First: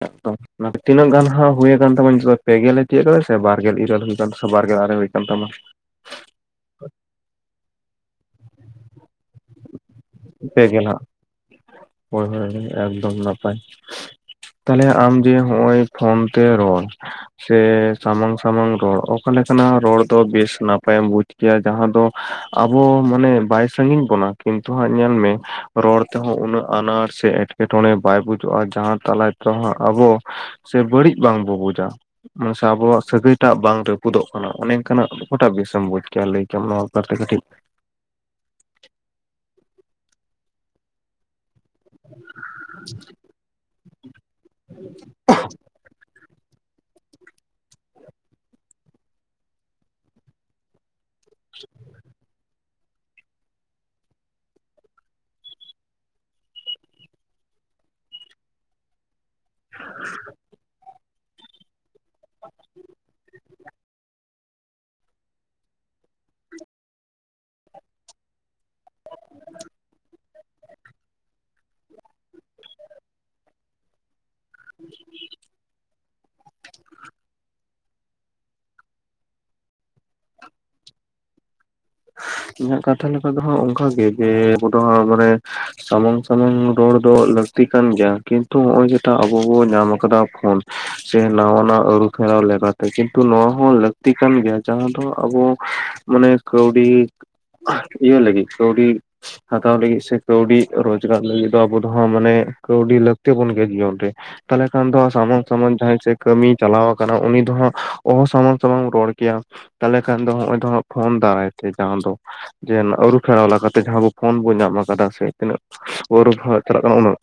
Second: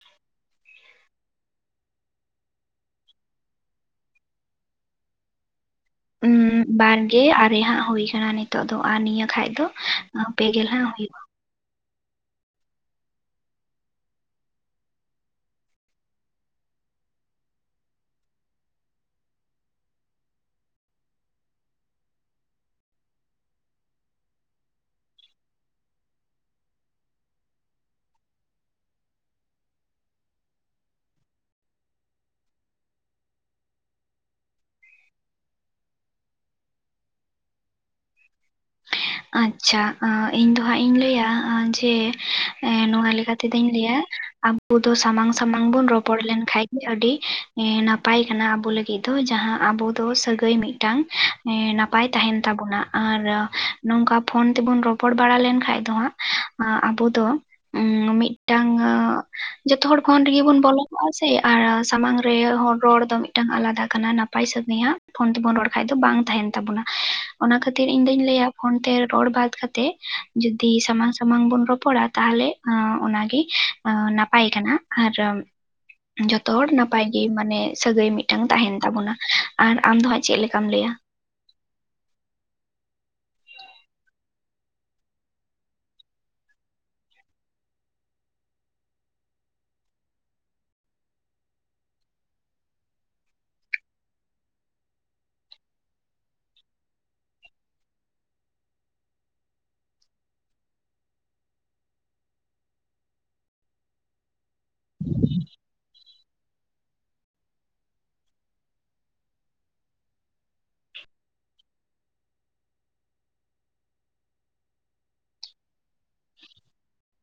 [unintelligible] ᱱᱟᱛᱮ ᱛᱤᱱᱟᱹᱜ ᱜᱟᱱ ᱦᱟᱸᱜ ᱦᱩᱭ ᱟᱠᱟᱱ ᱛᱟᱢᱟ ᱱᱤᱛᱳᱜ ᱫᱚ ᱯᱮ ᱜᱮᱞ ᱛᱤᱭᱳᱟᱹᱜ ᱠᱟᱫᱟ ᱥᱮ ᱵᱟᱨᱜᱮᱞ ᱤᱨᱟᱹᱞ ᱦᱩᱭᱠᱟᱱ ᱥᱮ ᱵᱟᱨᱜᱮᱞ ᱟᱨᱮ ᱦᱳᱭ ᱠᱟᱱ ᱛᱟᱢᱟ? ᱩᱸᱻ ᱵᱟᱨᱜᱮ ᱟᱨᱮ ᱦᱟᱸᱜ ᱦᱩᱭ ᱠᱟᱱᱟ ᱱᱤᱛᱚᱜ ᱫᱚ ᱟᱨ ᱱᱤᱭᱟᱹ ᱠᱷᱟᱡ ᱫᱚ ᱯᱮ ᱯᱮᱜᱮᱞ ᱜᱮᱞ ᱦᱟᱸᱜ, ᱦᱩᱭᱩᱜ ᱦᱳᱭ ᱦᱳᱭ ᱦᱳᱭ ᱮᱠᱫᱚᱢ ᱱᱟᱯᱟᱭ᱾ ᱛᱟᱦᱞᱮ ᱟᱢ ᱡᱮ ᱱᱚᱜ-ᱚᱭ ᱯᱷᱳᱱ ᱛᱮ ᱨᱚᱲ ᱥᱮ ᱥᱟᱢᱟᱝ ᱥᱟᱢᱟᱝ ᱨᱚᱲ ᱚᱠᱟ ᱞᱮᱠᱟᱱᱟ ᱨᱚᱲ ᱫᱚ ᱵᱮᱥ ᱱᱟᱯᱟᱭᱮᱢ ᱵᱩᱡ? ᱜᱮᱭᱟ ᱡᱟᱦᱟᱸ ᱫᱚ ᱟᱵᱚ ᱢᱟᱱᱮ ᱵᱟᱭ ᱥᱟᱺᱜᱤᱧ ᱵᱚᱱᱟ ᱠᱤᱱᱛᱩ ᱦᱟᱸᱜ ᱧᱮᱞ ᱢᱮ ᱨᱚᱲ ᱛᱮᱦᱚᱸ ᱩᱱᱟᱹᱜ ᱟᱱᱟᱴ ᱥᱮ ᱮᱴᱠᱮᱴᱚᱬᱮ ᱵᱟᱭ ᱵᱩᱡᱩᱜᱼᱟ ᱡᱟᱦᱟᱸ ᱛᱟᱞᱟᱭ ᱛᱟᱦᱟᱸᱜ ᱟᱵᱚ ᱥᱮ ᱵᱟᱹᱲᱤᱡ ᱵᱟᱝᱵᱚ ᱵᱩᱡᱟ᱾ ᱢᱟᱥᱮ ᱟᱵᱚᱣᱟᱜ ᱥᱟᱹᱜᱟᱹᱭ ᱴᱟᱜ ᱵᱟᱝ ᱨᱟᱹᱯᱩᱫᱚᱜ ᱠᱟᱱᱟ ᱚᱱᱮ ᱤᱱᱠᱟᱱᱟᱜ ᱚᱠᱟᱴᱟᱜ ᱵᱮᱥᱮᱢ ᱵᱩᱪ ᱠᱮᱭᱟ ᱞᱟᱹᱭ ᱠᱮᱟᱢ ᱱᱚᱣᱟ ᱵᱮᱯᱟᱨᱛᱮ ᱠᱟᱹᱴᱤᱡ ᱟᱪᱪᱷᱟ ᱟᱸ ᱤᱧ ᱫᱚ ᱦᱟᱸᱜ ᱤᱧ ᱞᱟᱹᱭᱟ ᱡᱮ ᱮᱸ ᱱᱚᱣᱟ ᱞᱮᱠᱟᱛ ᱛᱮᱫᱚᱧ ᱞᱮᱭᱟ ᱟᱵᱚ ᱫᱚ ᱥᱟᱢᱟᱝ ᱥᱟᱢᱟᱝ ᱵᱚᱱ ᱨᱚᱯᱚᱲ ᱞᱮᱱᱠᱷᱟᱡ ᱟᱹᱰᱤ ᱮᱸ ᱱᱟᱯᱟᱭ ᱠᱟᱱᱟ ᱟᱵᱚ ᱞᱟᱹᱜᱤᱫ ᱫᱚ ᱡᱟᱸᱦᱟᱸ ᱟᱵᱚ ᱫᱚ ᱥᱟᱹᱜᱟᱹᱭ ᱢᱤᱜᱴᱟᱝ [inaudible] ᱮᱸ ᱱᱟᱯᱟᱭ ᱛᱟᱦᱮᱱ ᱛᱟᱵᱚᱱᱟ ᱟᱨ ᱱᱚᱝᱠᱟ ᱯᱷᱳᱱ ᱛᱮᱵᱚᱱ ᱨᱚᱯᱚᱲ ᱵᱟᱲᱟ ᱞᱮᱱᱠᱷᱟᱡ ᱫᱚ ᱦᱟᱸᱜ ᱟᱸ ᱟᱵᱚ ᱫᱚ ᱩᱸ ᱢᱤᱜᱴᱟᱝ ᱟᱺᱜ ᱡᱚᱛᱚ ᱦᱚᱲ ᱯᱷᱳᱱ ᱨᱤᱜᱤ ᱵᱚᱱ ᱵᱚᱞᱚ ᱠᱚᱜᱼᱟ ᱥᱮ ᱟᱨ ᱥᱟᱢᱟᱝ ᱨᱮ ᱦᱚᱲ ᱨᱚᱲ ᱫᱚ ᱢᱤᱫᱴᱟᱝ ᱟᱞᱟᱫᱟ ᱠᱟᱱᱟ ᱱᱟᱯ ᱱᱟᱯᱟᱭ ᱥᱟᱹᱛ ᱱᱮᱦᱟᱜ ᱯᱷᱳᱱ ᱛᱮᱵᱚᱱ ᱨᱚᱲ ᱠᱷᱟᱡ ᱫᱚ ᱵᱟᱝ ᱛᱟᱦᱮᱱ ᱛᱟᱵᱚᱱᱟ ᱚᱱᱟ ᱠᱷᱟᱹᱛᱤᱨ ᱤᱧ ᱫᱚᱧ ᱞᱟᱹᱭᱟ ᱯᱷᱳᱱ ᱛᱮ ᱨᱚᱲ ᱵᱟᱫ ᱠᱟᱛᱮᱜ ᱡᱩᱫᱤ ᱥᱟᱢᱟᱝ ᱥᱟᱢᱟᱝ ᱵᱚᱱ ᱨᱚᱯᱚᱲᱟ ᱛᱟᱦᱞᱮ ᱮᱸ ᱚᱱᱟᱜᱤ ᱟᱸ ᱱᱟᱯᱟᱭ ᱠᱟᱱᱟ ᱟᱨ ᱡᱚᱛᱚ ᱦᱚᱲ ᱱᱟᱯᱟᱭᱜᱤ ᱢᱟᱱᱮ ᱥᱟᱹᱜᱟᱹᱭ ᱢᱤᱫᱴᱟᱝ ᱛᱟᱦᱮᱱ ᱛᱟᱵᱚᱱᱟ, ᱟᱨ ᱟᱢ ᱫᱚ ᱦᱟᱸᱜ ᱪᱮᱜ ᱞᱮᱠᱟᱢ ᱞᱟᱹᱭᱟ? ᱤᱧᱟᱹᱜ ᱠᱟᱛᱷᱟ ᱞᱮᱠᱟ ᱫᱚ ᱦᱟᱜ ᱚᱝᱠᱟᱜᱮ ᱡᱮ ᱟᱵᱚ ᱫᱚ ᱦᱟᱸᱜ ᱢᱟᱱᱮ ᱥᱟᱢᱟᱝ ᱥᱟᱢᱟᱝ ᱨᱚᱲ ᱫᱚ ᱞᱟᱹᱠᱛᱤ ᱠᱟᱱ ᱜᱮᱭᱟ ᱠᱤᱱᱛᱩ ᱦᱚᱜ-ᱚᱭ ᱡᱮᱴᱟ ᱟᱵᱚ ᱵᱚ ᱧᱟᱢ ᱠᱟᱫᱟ ᱯᱷᱳᱱ ᱥᱮ ᱱᱟᱣᱟ ᱱᱟᱜ ᱟᱹᱨᱩᱯᱷᱮᱨᱟᱣ ᱞᱮᱠᱟᱛᱮ ᱠᱤᱱᱛᱩ ᱱᱚᱣᱟ ᱦᱚᱸ ᱞᱟᱹᱠᱛᱤ ᱠᱟᱱ ᱜᱮᱭᱟ ᱡᱟᱦᱟᱸ ᱫᱚ ᱟᱵᱚ ᱢᱟᱱᱮ ᱠᱟᱹᱣᱰᱤ [unintelligible] ᱤᱭᱟᱹ ᱞᱟᱹᱜᱤᱫ ᱠᱟᱹᱣᱰᱤ ᱦᱟᱛᱟᱣ ᱞᱟᱹᱜᱤᱜ ᱥᱮ ᱠᱟᱹᱣᱰᱤ ᱨᱚᱡᱽᱜᱟᱨ ᱞᱟᱹᱜᱤᱫ ᱫᱚ ᱟᱵᱚ ᱫᱚ ᱦᱟᱸᱜ ᱢᱟᱱᱮ ᱠᱟᱹᱣᱰᱤ ᱞᱟᱹᱠᱛᱤ ᱵᱚᱱ ᱜᱮᱭᱟ ᱡᱤᱭᱚᱱ ᱨᱮ᱾ ᱛᱟᱦᱞᱮ ᱠᱷᱟᱱ ᱫᱚ ᱥᱟᱢᱟᱝ ᱥᱟᱢᱟᱱ ᱡᱟᱦᱟᱸᱭ ᱥᱮ ᱠᱟᱹᱢᱤᱭ ᱪᱟᱞᱟᱣ ᱟᱠᱟᱱᱟ ᱩᱱᱤ ᱫᱚ ᱦᱟᱸᱜ ᱚᱦᱚ ᱥᱟᱢᱟᱝ ᱥᱟᱢᱟᱝ ᱨᱚᱲ ᱠᱮᱭᱟ᱾ ᱛᱟᱞᱦᱮ ᱠᱷᱟᱱ ᱫᱚ ᱦᱚᱜᱼᱚᱭ ᱫᱚ ᱦᱟᱸᱜ ᱯᱷᱳᱱ ᱫᱟᱨᱟᱭ ᱛᱮ ᱡᱟᱦᱟᱸ ᱫᱚ ᱡᱮᱱ ᱟᱹᱨᱩ ᱯᱷᱮᱨᱟᱣ ᱞᱟᱠᱟᱛᱮ ᱡᱟᱸᱦᱟᱸ ᱵᱚ ᱯᱷᱳᱱ ᱵᱚ ᱧᱟᱢ ᱟᱠᱟᱫᱟ ᱥᱮ ᱛᱤᱱᱟᱹᱜ ᱚᱨᱳᱯᱦᱟ ᱪᱟᱞᱟᱜ ᱠᱟᱱᱟ ᱦᱟᱸᱜ ᱩᱱᱟᱹᱜ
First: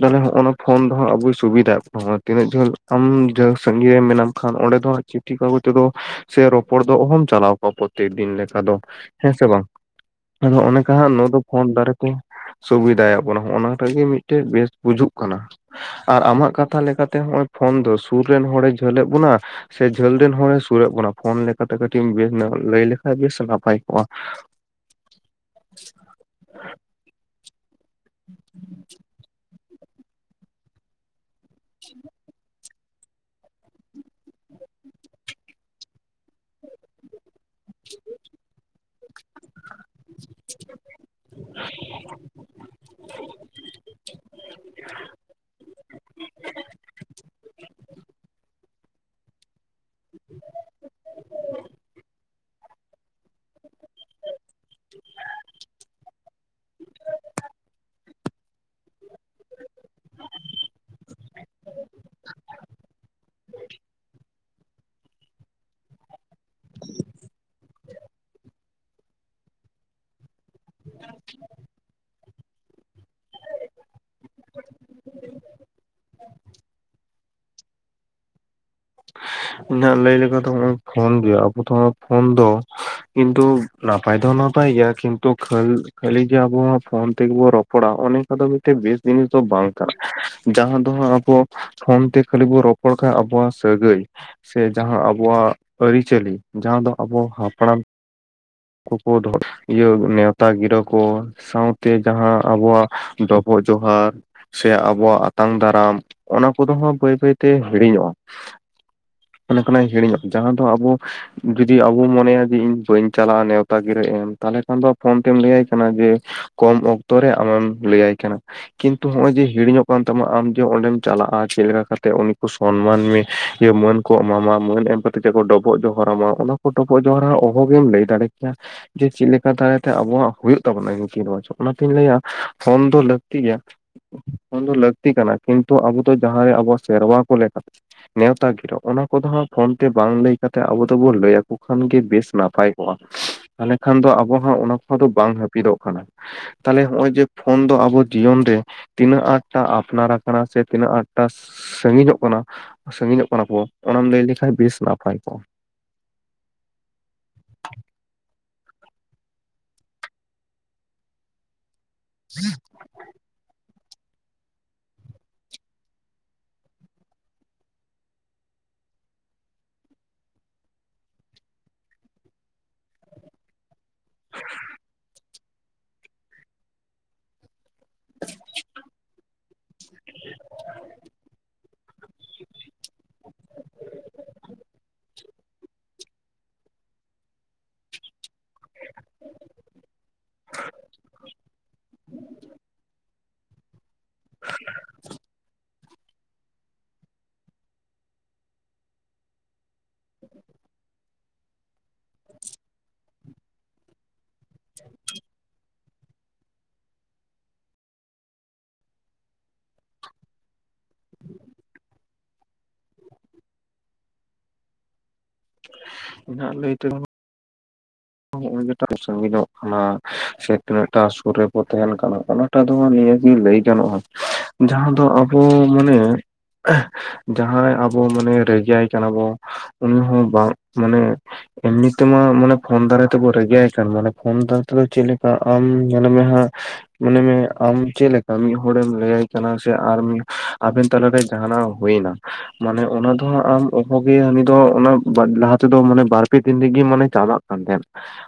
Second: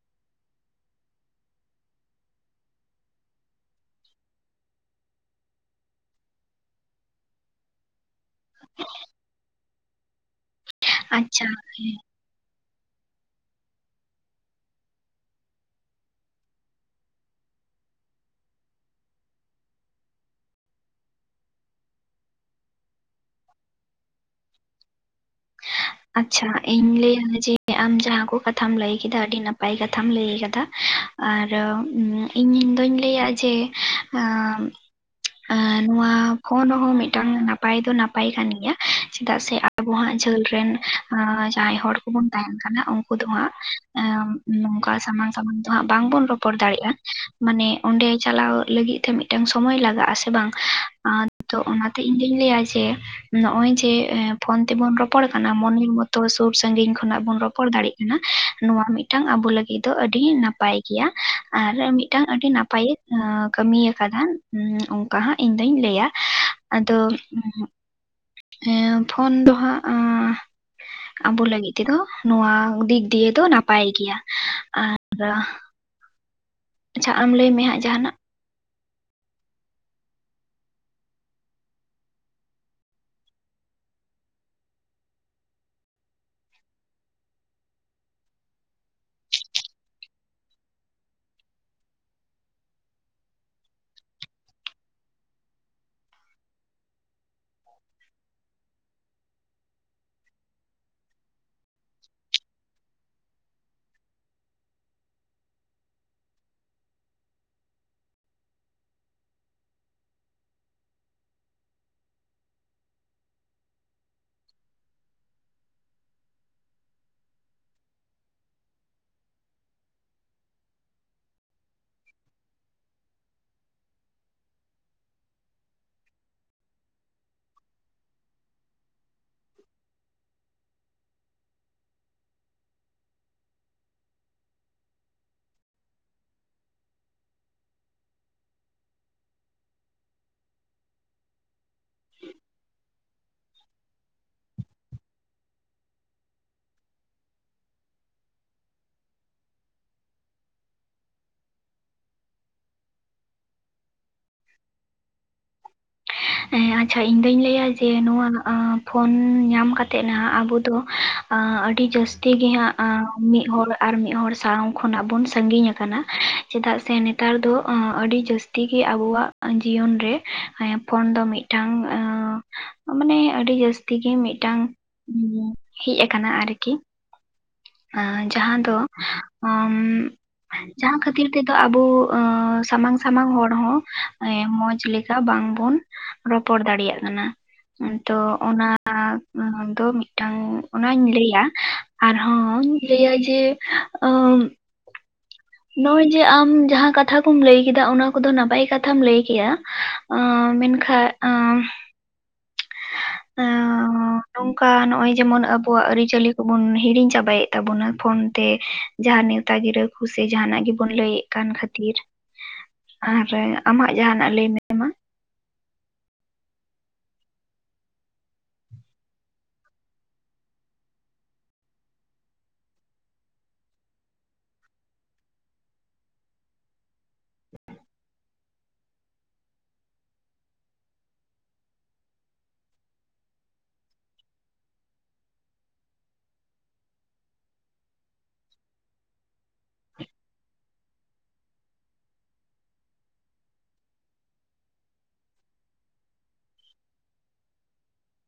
ᱛᱟᱦᱞᱮ ᱦᱚᱜᱚᱱᱟ ᱯᱷᱳᱱ ᱫᱚ ᱦᱟᱸᱜ ᱟᱵᱚᱭ ᱥᱩᱵᱤᱫᱟᱭᱮᱜ ᱵᱚᱱᱟ ᱛᱤᱱᱟᱹᱜ ᱡᱷᱟᱹᱞ ᱟᱢ ᱡᱟᱹ ᱥᱟᱺᱜᱤ ᱨᱮ ᱢᱮᱱᱟᱢ ᱠᱷᱟᱱ ᱚᱸᱰᱮ ᱫᱚ ᱟᱜ ᱪᱤᱴᱷᱤ ᱠᱟᱜᱚ ᱛᱮᱫᱚ ᱥᱮ ᱨᱚᱯᱚᱲ ᱫᱚ ᱚᱦᱚᱢ ᱪᱟᱞᱟᱣ ᱠᱚᱣᱟ ᱯᱚᱛᱛᱮᱠ ᱫᱤᱱ ᱞᱮᱠ ᱟᱫᱚ ᱦᱮᱸ ᱥᱮ ᱵᱟᱝ ᱟᱫᱚ ᱚᱱᱮᱠᱟᱦᱟᱜ ᱱᱚᱣᱟ ᱫᱚ ᱟᱪᱪᱷᱟ ᱯᱷᱳᱱ ᱫᱟᱨᱮ ᱛᱮ ᱥᱩᱵᱤᱫᱟᱭᱟᱜ ᱵᱚᱱᱟ ᱦᱚᱜᱚᱱᱟ ᱴᱟᱜ ᱜᱮ ᱢᱤᱜᱴᱟᱹᱜ ᱵᱮᱥ ᱵᱩᱡᱩᱜ ᱠᱟᱱᱟ᱾ ᱟᱨ ᱟᱢᱟᱜ ᱠᱟᱛᱷᱟ ᱞᱮᱠᱟᱛᱮ ᱦᱚᱜᱼᱚᱭ ᱯᱷᱳᱱ ᱫᱚ ᱥᱩᱨ ᱨᱮᱱ ᱦᱚᱲᱮ ᱡᱷᱟᱹᱞ ᱮᱫ ᱵᱚᱱᱟ ᱥᱮ ᱡᱷᱟᱹᱞ ᱰᱮᱱ ᱦᱚᱲᱮ ᱥᱩᱨ ᱮᱫ ᱵᱚᱱᱟ ᱯᱷᱳᱱ ᱞᱮᱠᱟᱛᱮ ᱠᱟᱹᱴᱤᱜ ᱵᱮᱹᱥ ᱱᱚᱜ ᱞᱟᱹᱭ ᱞᱮᱠᱟᱱ ᱜᱮ ᱵᱮᱥ ᱱᱟᱯᱟᱭ ᱠᱚᱜᱼᱟ᱾ ᱟᱪᱪᱷᱟ ᱤᱧ ᱞᱮᱭᱟ ᱡᱮᱹ ᱟᱢ ᱡᱟᱦᱟᱸ ᱠᱚ ᱠᱟᱛᱷᱟᱢ ᱞᱟᱹᱭ ᱠᱮᱫᱟ ᱟᱹᱰᱤ ᱱᱟᱯ ᱯᱟᱭ ᱠᱟᱛᱷᱟᱢ ᱞᱟᱹᱭ ᱠᱟᱫᱟ ᱟᱨ ᱤᱧᱤᱧ ᱫᱚᱧ ᱞᱟᱹᱭᱟ ᱡᱮ ᱟᱸ ᱟᱸ ᱱᱚᱣᱟ ᱯᱷᱳᱱ ᱨᱚᱦᱚᱸ ᱢᱤᱜᱴᱟᱝ ᱱᱟᱯ ᱯᱟᱭ ᱫᱚ ᱱᱟᱯᱟᱭ ᱠᱟᱱ ᱜᱮᱭᱟ ᱪᱮᱫᱟᱜ ᱥᱮ ᱟᱵᱚ ᱦᱟᱸᱜ ᱡᱷᱟᱹᱞ ᱨᱮᱱ ᱟᱸ ᱡᱟᱦᱟᱸᱭ ᱦᱚᱲ ᱠᱚᱵᱩᱱ ᱛᱟᱦᱮᱱ ᱠᱟᱱᱟ ᱩᱝᱠᱩ ᱫᱚ ᱦᱟᱸᱜ ᱮᱸ ᱱᱚᱝᱠᱟ ᱥᱟᱢᱟᱝ [unintelligible] ᱦᱟᱸᱜ ᱵᱟᱝᱵᱚᱱ ᱨᱚᱯᱚᱲ ᱫᱟᱲᱮᱜᱼᱟ ᱢᱟᱱᱮ ᱚᱸᱰᱮ ᱪᱟᱞᱟᱣ ᱞᱟᱹᱜᱤᱜ ᱛᱮ ᱢᱤᱜ ᱴᱟᱝ ᱥᱚᱢᱚᱭ ᱞᱟᱜᱟᱜ-ᱟ ᱥᱮ ᱵᱟᱝ, ᱟᱸ ᱛᱚ ᱚᱱᱟᱛᱮ ᱤᱧ ᱫᱚᱧ ᱞᱟᱹᱭᱟ ᱡᱮ ᱡᱮ ᱱᱚᱜᱼᱚᱭ ᱡᱮ ᱮᱸ ᱯᱷᱳᱱ ᱛᱮᱵᱚᱱ ᱨᱚᱯᱚᱲ ᱠᱟ ᱱᱟ ᱢᱚᱱᱮᱨ ᱢᱚᱛᱚ ᱥᱩᱨ ᱥᱟᱺᱜᱤᱧ ᱠᱷᱚᱱᱟᱜ ᱵᱚᱱ ᱨᱚᱯᱚᱲ ᱫᱟᱲᱮᱜ ᱠᱟᱱᱟ ᱱᱚᱣᱟ ᱢᱤᱫᱴᱟᱝ ᱟᱵᱚ ᱞᱟᱹᱜᱤᱫ ᱫᱚ ᱟᱹᱰᱤ ᱱᱟᱯᱟᱭ ᱜᱮᱭᱟ ᱟᱨ ᱢᱤᱫᱴᱟᱝ ᱟᱹᱰᱤ ᱱᱟᱯᱟᱭᱮ ᱟᱹ ᱠᱟᱹᱢᱤ ᱟᱠᱟᱫᱟ ᱩᱸ ᱚᱝ ᱠᱟ ᱦᱟᱸᱜ ᱤᱧ ᱫᱩᱧ ᱞᱟᱹᱭᱟ ᱟᱫᱚ ᱩᱸ ᱮᱸ ᱯᱷᱳᱱ ᱫᱚ ᱦᱟᱸᱜ ᱟᱸ ᱟᱵᱚ ᱞᱟᱹᱜᱤᱫ ᱛᱮᱫᱚ ᱱᱚᱣᱟ ᱫᱤᱠ ᱫᱤᱭᱮ ᱫᱚ ᱱᱟᱯᱟᱭ ᱜᱮᱭᱟ ᱟᱨ [inaudible] ᱟᱪᱪᱷᱟ ᱟᱢ ᱞᱟᱹᱭ ᱢᱮ ᱦᱟᱜᱸ ᱡᱟᱦᱟᱱᱟᱜ ᱤᱧᱦᱟᱜ ᱞᱟᱹᱭ ᱞᱮᱠᱟ ᱫᱚ ᱦᱚᱜᱚᱭ ᱯᱷᱳᱱ ᱜᱮ ᱟᱵᱚ ᱫᱚ ᱯᱷᱳᱱ ᱫᱚ ᱠᱤᱱᱛᱩ ᱱᱟᱯᱟᱭ ᱫᱚ ᱱᱟᱯᱟᱭ ᱜᱮᱭᱟ ᱠᱤᱱᱛᱩ ᱠᱷᱟᱹ ᱠᱷᱟᱹᱞᱤ ᱜᱮ ᱟᱵᱚᱣᱟᱜ ᱯᱷᱳᱱ ᱛᱮᱜᱮᱵᱚ ᱨᱚᱯᱚᱲᱟ ᱚᱱᱮ ᱟᱫᱚ ᱢᱤᱫᱴᱮᱡ ᱵᱮᱥ ᱡᱤᱱᱤᱥ ᱫᱚ ᱵᱟᱝ ᱠᱟᱱᱟ ᱡᱟᱦᱟᱸ ᱫᱚ ᱦᱟᱜ ᱟᱵᱚ ᱯᱷᱳᱱ ᱛᱮ ᱠᱷᱟᱹᱞᱤ ᱵᱚ ᱨᱚᱯᱚᱲ ᱠᱷᱟ ᱟᱵᱚᱣᱟᱜ ᱥᱟᱹᱜᱟᱹᱭ ᱥᱮ ᱡᱟᱦᱟᱸ ᱟᱵᱚᱣᱟᱜ ᱟᱹᱨᱤᱪᱟᱹᱞᱤ ᱡᱟᱦᱟᱸ ᱫᱚ ᱟᱵᱚ ᱦᱟᱯᱲᱟᱢ ᱠᱩᱠᱩ ᱫᱚ ᱤᱭᱟᱹ ᱱᱮᱣᱛᱟ ᱜᱤᱨᱟᱹ ᱠᱚ ᱥᱟᱶᱛᱮ ᱡᱟᱦᱟᱸ ᱟᱵᱚᱣᱟᱜ ᱰᱚᱵᱚᱜ ᱡᱚᱦᱟᱨ ᱥᱮ ᱟᱵᱚᱣᱟᱜ ᱟᱛᱟᱝ ᱫᱟᱨᱟᱢ ᱚᱱᱟ ᱠᱚᱫᱚ ᱦᱚᱸ ᱵᱟᱹᱭ ᱵᱟᱹᱭ ᱛᱮ ᱦᱤᱲᱤᱧᱚᱜ-ᱟ ᱾ ᱚᱱ ᱠᱟᱱᱟ ᱦᱤᱲᱤᱧᱚᱜ ᱡᱟᱦᱟᱸ ᱫᱚ ᱟᱵᱚ ᱡᱩᱫᱤ ᱟᱵᱚ ᱢᱚᱱᱮᱭᱟ ᱡᱮ ᱤᱧ ᱵᱟᱹᱧ ᱪᱟᱞᱟᱜ-ᱟ ᱱᱮᱣᱛᱟ ᱜᱤᱨᱟᱹ ᱮᱢ ᱛᱟᱦᱞᱮ ᱠᱷᱟᱱ ᱫᱚ ᱯᱷᱳᱱ ᱛᱮᱢ ᱞᱟᱹᱭᱟᱭ ᱠᱟᱱᱟ ᱡᱮ ᱠᱚᱢ ᱚᱠᱛᱚ ᱨᱮ ᱟᱢᱮᱢ ᱞᱟᱹᱭᱟᱭ ᱠᱟᱱᱟ᱾ ᱠᱤᱱᱛᱩ ᱱᱚᱜ ᱚᱭ ᱡᱮ ᱦᱤᱲᱤᱧᱚᱜ ᱠᱟᱱ ᱛᱟᱢᱟ ᱟᱢ ᱡᱮ ᱚᱸᱰᱮᱢ ᱪᱟᱞᱟᱜ-ᱟ ᱪᱮᱫ ᱞᱮᱠᱟ ᱠᱟᱛᱮᱜ ᱩᱱᱤᱠᱩ ᱥᱚᱱᱢᱟᱱ ᱢᱮᱭᱟ ᱾ ᱡᱤᱭᱟᱹ ᱢᱟᱹᱱ ᱠᱚ ᱮᱢᱟᱢᱟ ᱢᱟᱹᱱ ᱮᱢ ᱠᱟᱛᱮᱠᱚ ᱰᱚᱵᱚᱜ ᱡᱚᱦᱟᱨᱟᱢᱟ ᱚᱱᱟ ᱠᱚ ᱰᱚᱵᱚᱜ ᱡᱚᱦᱟᱨᱟ ᱚᱦᱚᱜ ᱜᱮᱢ ᱞᱟᱹᱭ ᱫᱟᱲᱮ ᱠᱮᱭᱟ᱾ ᱡᱮ ᱪᱮᱫ ᱞᱮᱠᱟ ᱫᱟᱨᱟᱭᱛᱮ ᱟᱵᱚᱣᱟᱜ ᱦᱩᱭᱩᱜ ᱛᱟᱵᱚᱱᱟ ᱱᱤᱛᱤ ᱨᱚᱣᱟᱡᱽ ᱚᱱᱟᱛᱤᱧ ᱞᱟᱹᱭᱟ ᱯᱷᱳᱱ ᱫᱚ ᱞᱟᱹᱠᱛᱤ ᱜᱮᱭᱟ ᱾ ᱫᱚ ᱞᱟᱹᱠᱛᱤ ᱠᱟᱱᱟ ᱠᱤᱱᱛᱩ ᱟᱵᱚ ᱫᱚ ᱡᱟᱦᱟᱸᱨᱮ ᱟᱵᱚᱣᱟᱜ ᱥᱮᱨᱣᱟ ᱠᱚ ᱞᱮᱠᱟ ᱱᱮᱣᱛᱟ ᱜᱤᱨᱚ. ᱚᱱᱟ ᱠᱚᱫᱚ ᱦᱟᱸᱜ ᱯᱷᱳᱱ ᱛᱮ ᱵᱟᱝ ᱞᱟᱹᱭ ᱠᱟᱛᱮ ᱟᱵᱚ ᱫᱚᱵᱚ ᱞᱟᱹᱭ ᱟᱠᱚ ᱠᱷᱟᱱ ᱜᱮ ᱵᱮᱥ ᱱᱟᱯᱟᱭ ᱠᱚᱜ-ᱟ ᱾ [inaudible] ᱛᱟᱦᱚᱞᱮ ᱠᱷᱟᱱ ᱫᱚ ᱟᱵᱚ ᱦᱚᱸ ᱚᱱᱟ ᱠᱚ ᱫᱚ ᱵᱟᱝ ᱦᱟᱹᱯᱤᱫᱚᱜ ᱠᱟᱱᱟ᱾ ᱛᱟᱦᱞᱮ ᱱᱚᱜᱼᱚᱭ ᱡᱮ ᱯᱷᱳᱱ ᱫᱚ ᱟᱵᱚ ᱡᱤᱭᱚᱱ ᱨᱮ ᱛᱤᱱᱟᱹᱜ ᱟᱴᱴᱟ ᱟᱯᱱᱟᱨ ᱟᱠᱟᱱᱟ ᱥᱮ ᱛᱤᱱᱟᱹᱜ ᱟᱴᱴᱟ ᱥᱟᱺᱜᱤᱧᱚᱜ ᱠᱟᱱᱟ ᱥᱟᱺᱜᱤᱧᱚᱜ ᱠᱟᱱᱟ ᱠᱚ ᱚᱱᱟᱢ ᱞᱟᱹᱭ ᱞᱮᱠᱷᱟᱱ ᱵᱮᱥ ᱱᱟᱯᱟᱭ ᱠᱚᱜ-ᱟ᱾ ᱮᱸ ᱟᱪᱪᱷᱟ ᱤᱧ ᱫᱩᱧ ᱞᱟᱹᱭᱟ ᱡᱮ ᱱᱚᱣᱟ ᱯᱷᱳᱱ ᱧᱟᱢ ᱠᱟᱛᱮᱜ ᱱᱟᱜ ᱟᱵᱚ ᱫᱚ ᱟᱹᱰᱤ ᱡᱟᱹᱥᱛᱤ ᱜᱮ ᱦᱟᱸᱜ ᱢᱤᱫ ᱦᱚᱲ ᱟᱨ ᱢᱤᱫ ᱦᱚᱲ ᱥᱟᱶ ᱠᱷᱚᱱᱟᱜ ᱵᱚᱱ ᱥᱟᱺᱜᱤᱧ ᱟᱠᱟᱱᱟ, ᱪᱮᱫᱟᱜ ᱥᱮ ᱱᱮᱛᱟᱨ ᱫᱚ ᱟᱹᱰᱤ ᱡᱟᱹᱥ ᱛᱤᱜᱤ ᱟᱵᱚᱣᱟᱜ ᱡᱤᱭᱚᱱ ᱨᱮ ᱯᱷᱳᱱ ᱫᱚ ᱢᱤᱫᱴᱟᱝ ᱢᱟᱱᱮ ᱟᱹᱰᱤ ᱡᱟᱹᱥᱛᱤ ᱜᱮ ᱢᱤᱫᱴᱟᱝ ᱦᱮᱡ ᱟᱠᱟᱱᱟ ᱟᱨᱠᱤ ᱡᱟᱦᱟᱸ ᱫᱚ ᱩᱸ ᱡᱟᱦᱟᱸ ᱠᱷᱟᱹᱛᱤᱨ ᱛᱮᱫᱚ ᱟᱵᱚ ᱥᱟᱢᱟᱝ ᱥᱟᱢᱟᱝ ᱦᱚᱲ ᱦᱚᱸ ᱮ ᱢᱚᱸᱡᱽ ᱞᱮ ᱠᱟ ᱵᱟᱝ ᱵᱚᱱ ᱨᱚᱯᱚᱲ ᱫᱟᱲᱮᱭᱟᱜ ᱠᱟᱱᱟ ᱛᱚ ᱚᱱᱟ ᱫᱚ ᱢᱤᱫᱴᱟᱝ ᱚᱱᱟᱧ ᱞᱟᱹᱭᱟ ᱟᱨ ᱤᱧ ᱞᱟᱹᱭ-ᱟ ᱡᱮ ᱱᱚᱜᱚᱭ ᱡᱮ ᱟᱢ ᱡᱟᱦᱟᱸ ᱠᱟᱛᱷᱟ ᱠᱚᱢ ᱞᱟᱹᱭ ᱠᱮᱫᱟ ᱚᱱᱟ ᱠᱚᱫᱚ ᱱᱟᱯᱟᱭ ᱠᱟᱛᱷᱟᱢ ᱞᱟᱹᱭ ᱠᱮᱜᱟ ᱢᱮᱱ ᱠᱷᱟᱡ ᱱᱚᱝᱠᱟ ᱱᱚᱜᱚᱭ ᱡᱮᱢᱚᱱ ᱟᱵᱩ ᱟᱵᱚᱣᱟᱜ ᱟᱹᱨᱤᱪᱟᱹᱞᱤ ᱠᱚᱵᱩᱱ ᱦᱤᱲᱤᱧ ᱪᱟᱵᱟᱭᱮᱫ ᱛᱟᱵᱚᱱᱟ ᱯᱷᱳᱱ ᱛᱮ ᱡᱟᱦᱟᱸ ᱱᱮᱣᱛᱟ ᱜᱤᱨᱟᱹ ᱥᱮ ᱡᱟᱦᱟᱱᱟᱜ ᱜᱮᱵᱚᱱ ᱞᱟᱹᱭᱮᱫ ᱠᱟᱱ ᱠᱷᱟᱹᱛᱤᱨ ᱟᱨ ᱟᱢᱟᱜ ᱡᱟᱦᱟᱱᱟᱜ ᱞᱟᱹᱭ ᱢᱮ ᱢᱟ ᱤᱧᱟᱜ ᱞᱟ. ᱭ ᱛᱮᱫᱚ [unintelligible] ᱥᱟᱜᱤᱧ ᱧᱚᱜ ᱠᱟᱱᱟ ᱥᱮ ᱛᱤᱱᱟᱹᱜ ᱴᱟᱜ ᱥᱩᱨ ᱨᱮᱵᱚ ᱛᱟᱦᱮᱱ ᱠᱟᱱᱟ ᱚᱱᱟ ᱮᱴᱟᱜ ᱫᱚ ᱵᱟᱝ ᱱᱤᱭᱟᱹᱜᱮ ᱞᱟᱹᱭ ᱜᱟᱱᱚᱜ-ᱟ ᱡᱟᱦᱟᱸ ᱫᱚ ᱟᱵᱚ ᱢᱟᱱᱮ ᱡᱟᱦᱟᱸᱭ ᱟᱵᱚ ᱢᱟᱱᱮ ᱨᱟᱜᱤᱭᱟᱭ ᱠᱟᱱᱟ ᱵᱚ ᱩᱱᱤ ᱦᱚᱸ ᱵᱟᱝ ᱢᱟᱱᱮ ᱮᱢᱱᱤ ᱛᱮᱢᱟ ᱢᱟᱱᱮ ᱯᱷᱳᱱ ᱫᱟᱨᱟᱭ ᱛᱮᱵᱚ ᱨᱮᱜᱮᱟᱭ ᱠᱟᱱ ᱢᱟᱱᱮ ᱯᱷᱳᱱ ᱫᱟᱨᱟᱭ ᱛᱮᱫᱚ ᱪᱮᱫ ᱞᱮᱠᱟ ᱟᱢ ᱧᱮᱞ ᱢᱮ ᱦᱟᱸᱜ ᱢᱚᱱᱮ ᱢᱮ ᱟᱢ ᱪᱮᱫᱞᱮᱠᱟ ᱢᱤᱫ ᱦᱚᱲᱮᱢ ᱞᱟᱹᱭᱟᱭ ᱠᱟᱱᱟ ᱥᱮ ᱟᱨ ᱟᱵᱮᱱ ᱛᱟᱞᱟ ᱨᱮ ᱡᱟᱦᱱᱟᱜ ᱦᱩᱭᱱᱟ ᱢᱟᱱᱮ ᱚᱱᱟ ᱫᱚ ᱦᱟᱸᱜ ᱟᱢ ᱚᱵᱷᱟᱵᱤᱭᱟᱹ ᱟᱢ ᱫᱚ ᱚᱱᱟ ᱞᱟᱦᱟ ᱛᱮᱫᱚ ᱢᱟᱱᱮ ᱵᱟᱨ-ᱯᱮ ᱫᱤᱱ ᱨᱮᱜᱮ ᱢᱟᱱᱮ ᱪᱟᱵᱟᱜ ᱠᱟᱱ ᱛᱟᱸᱦᱮᱫ,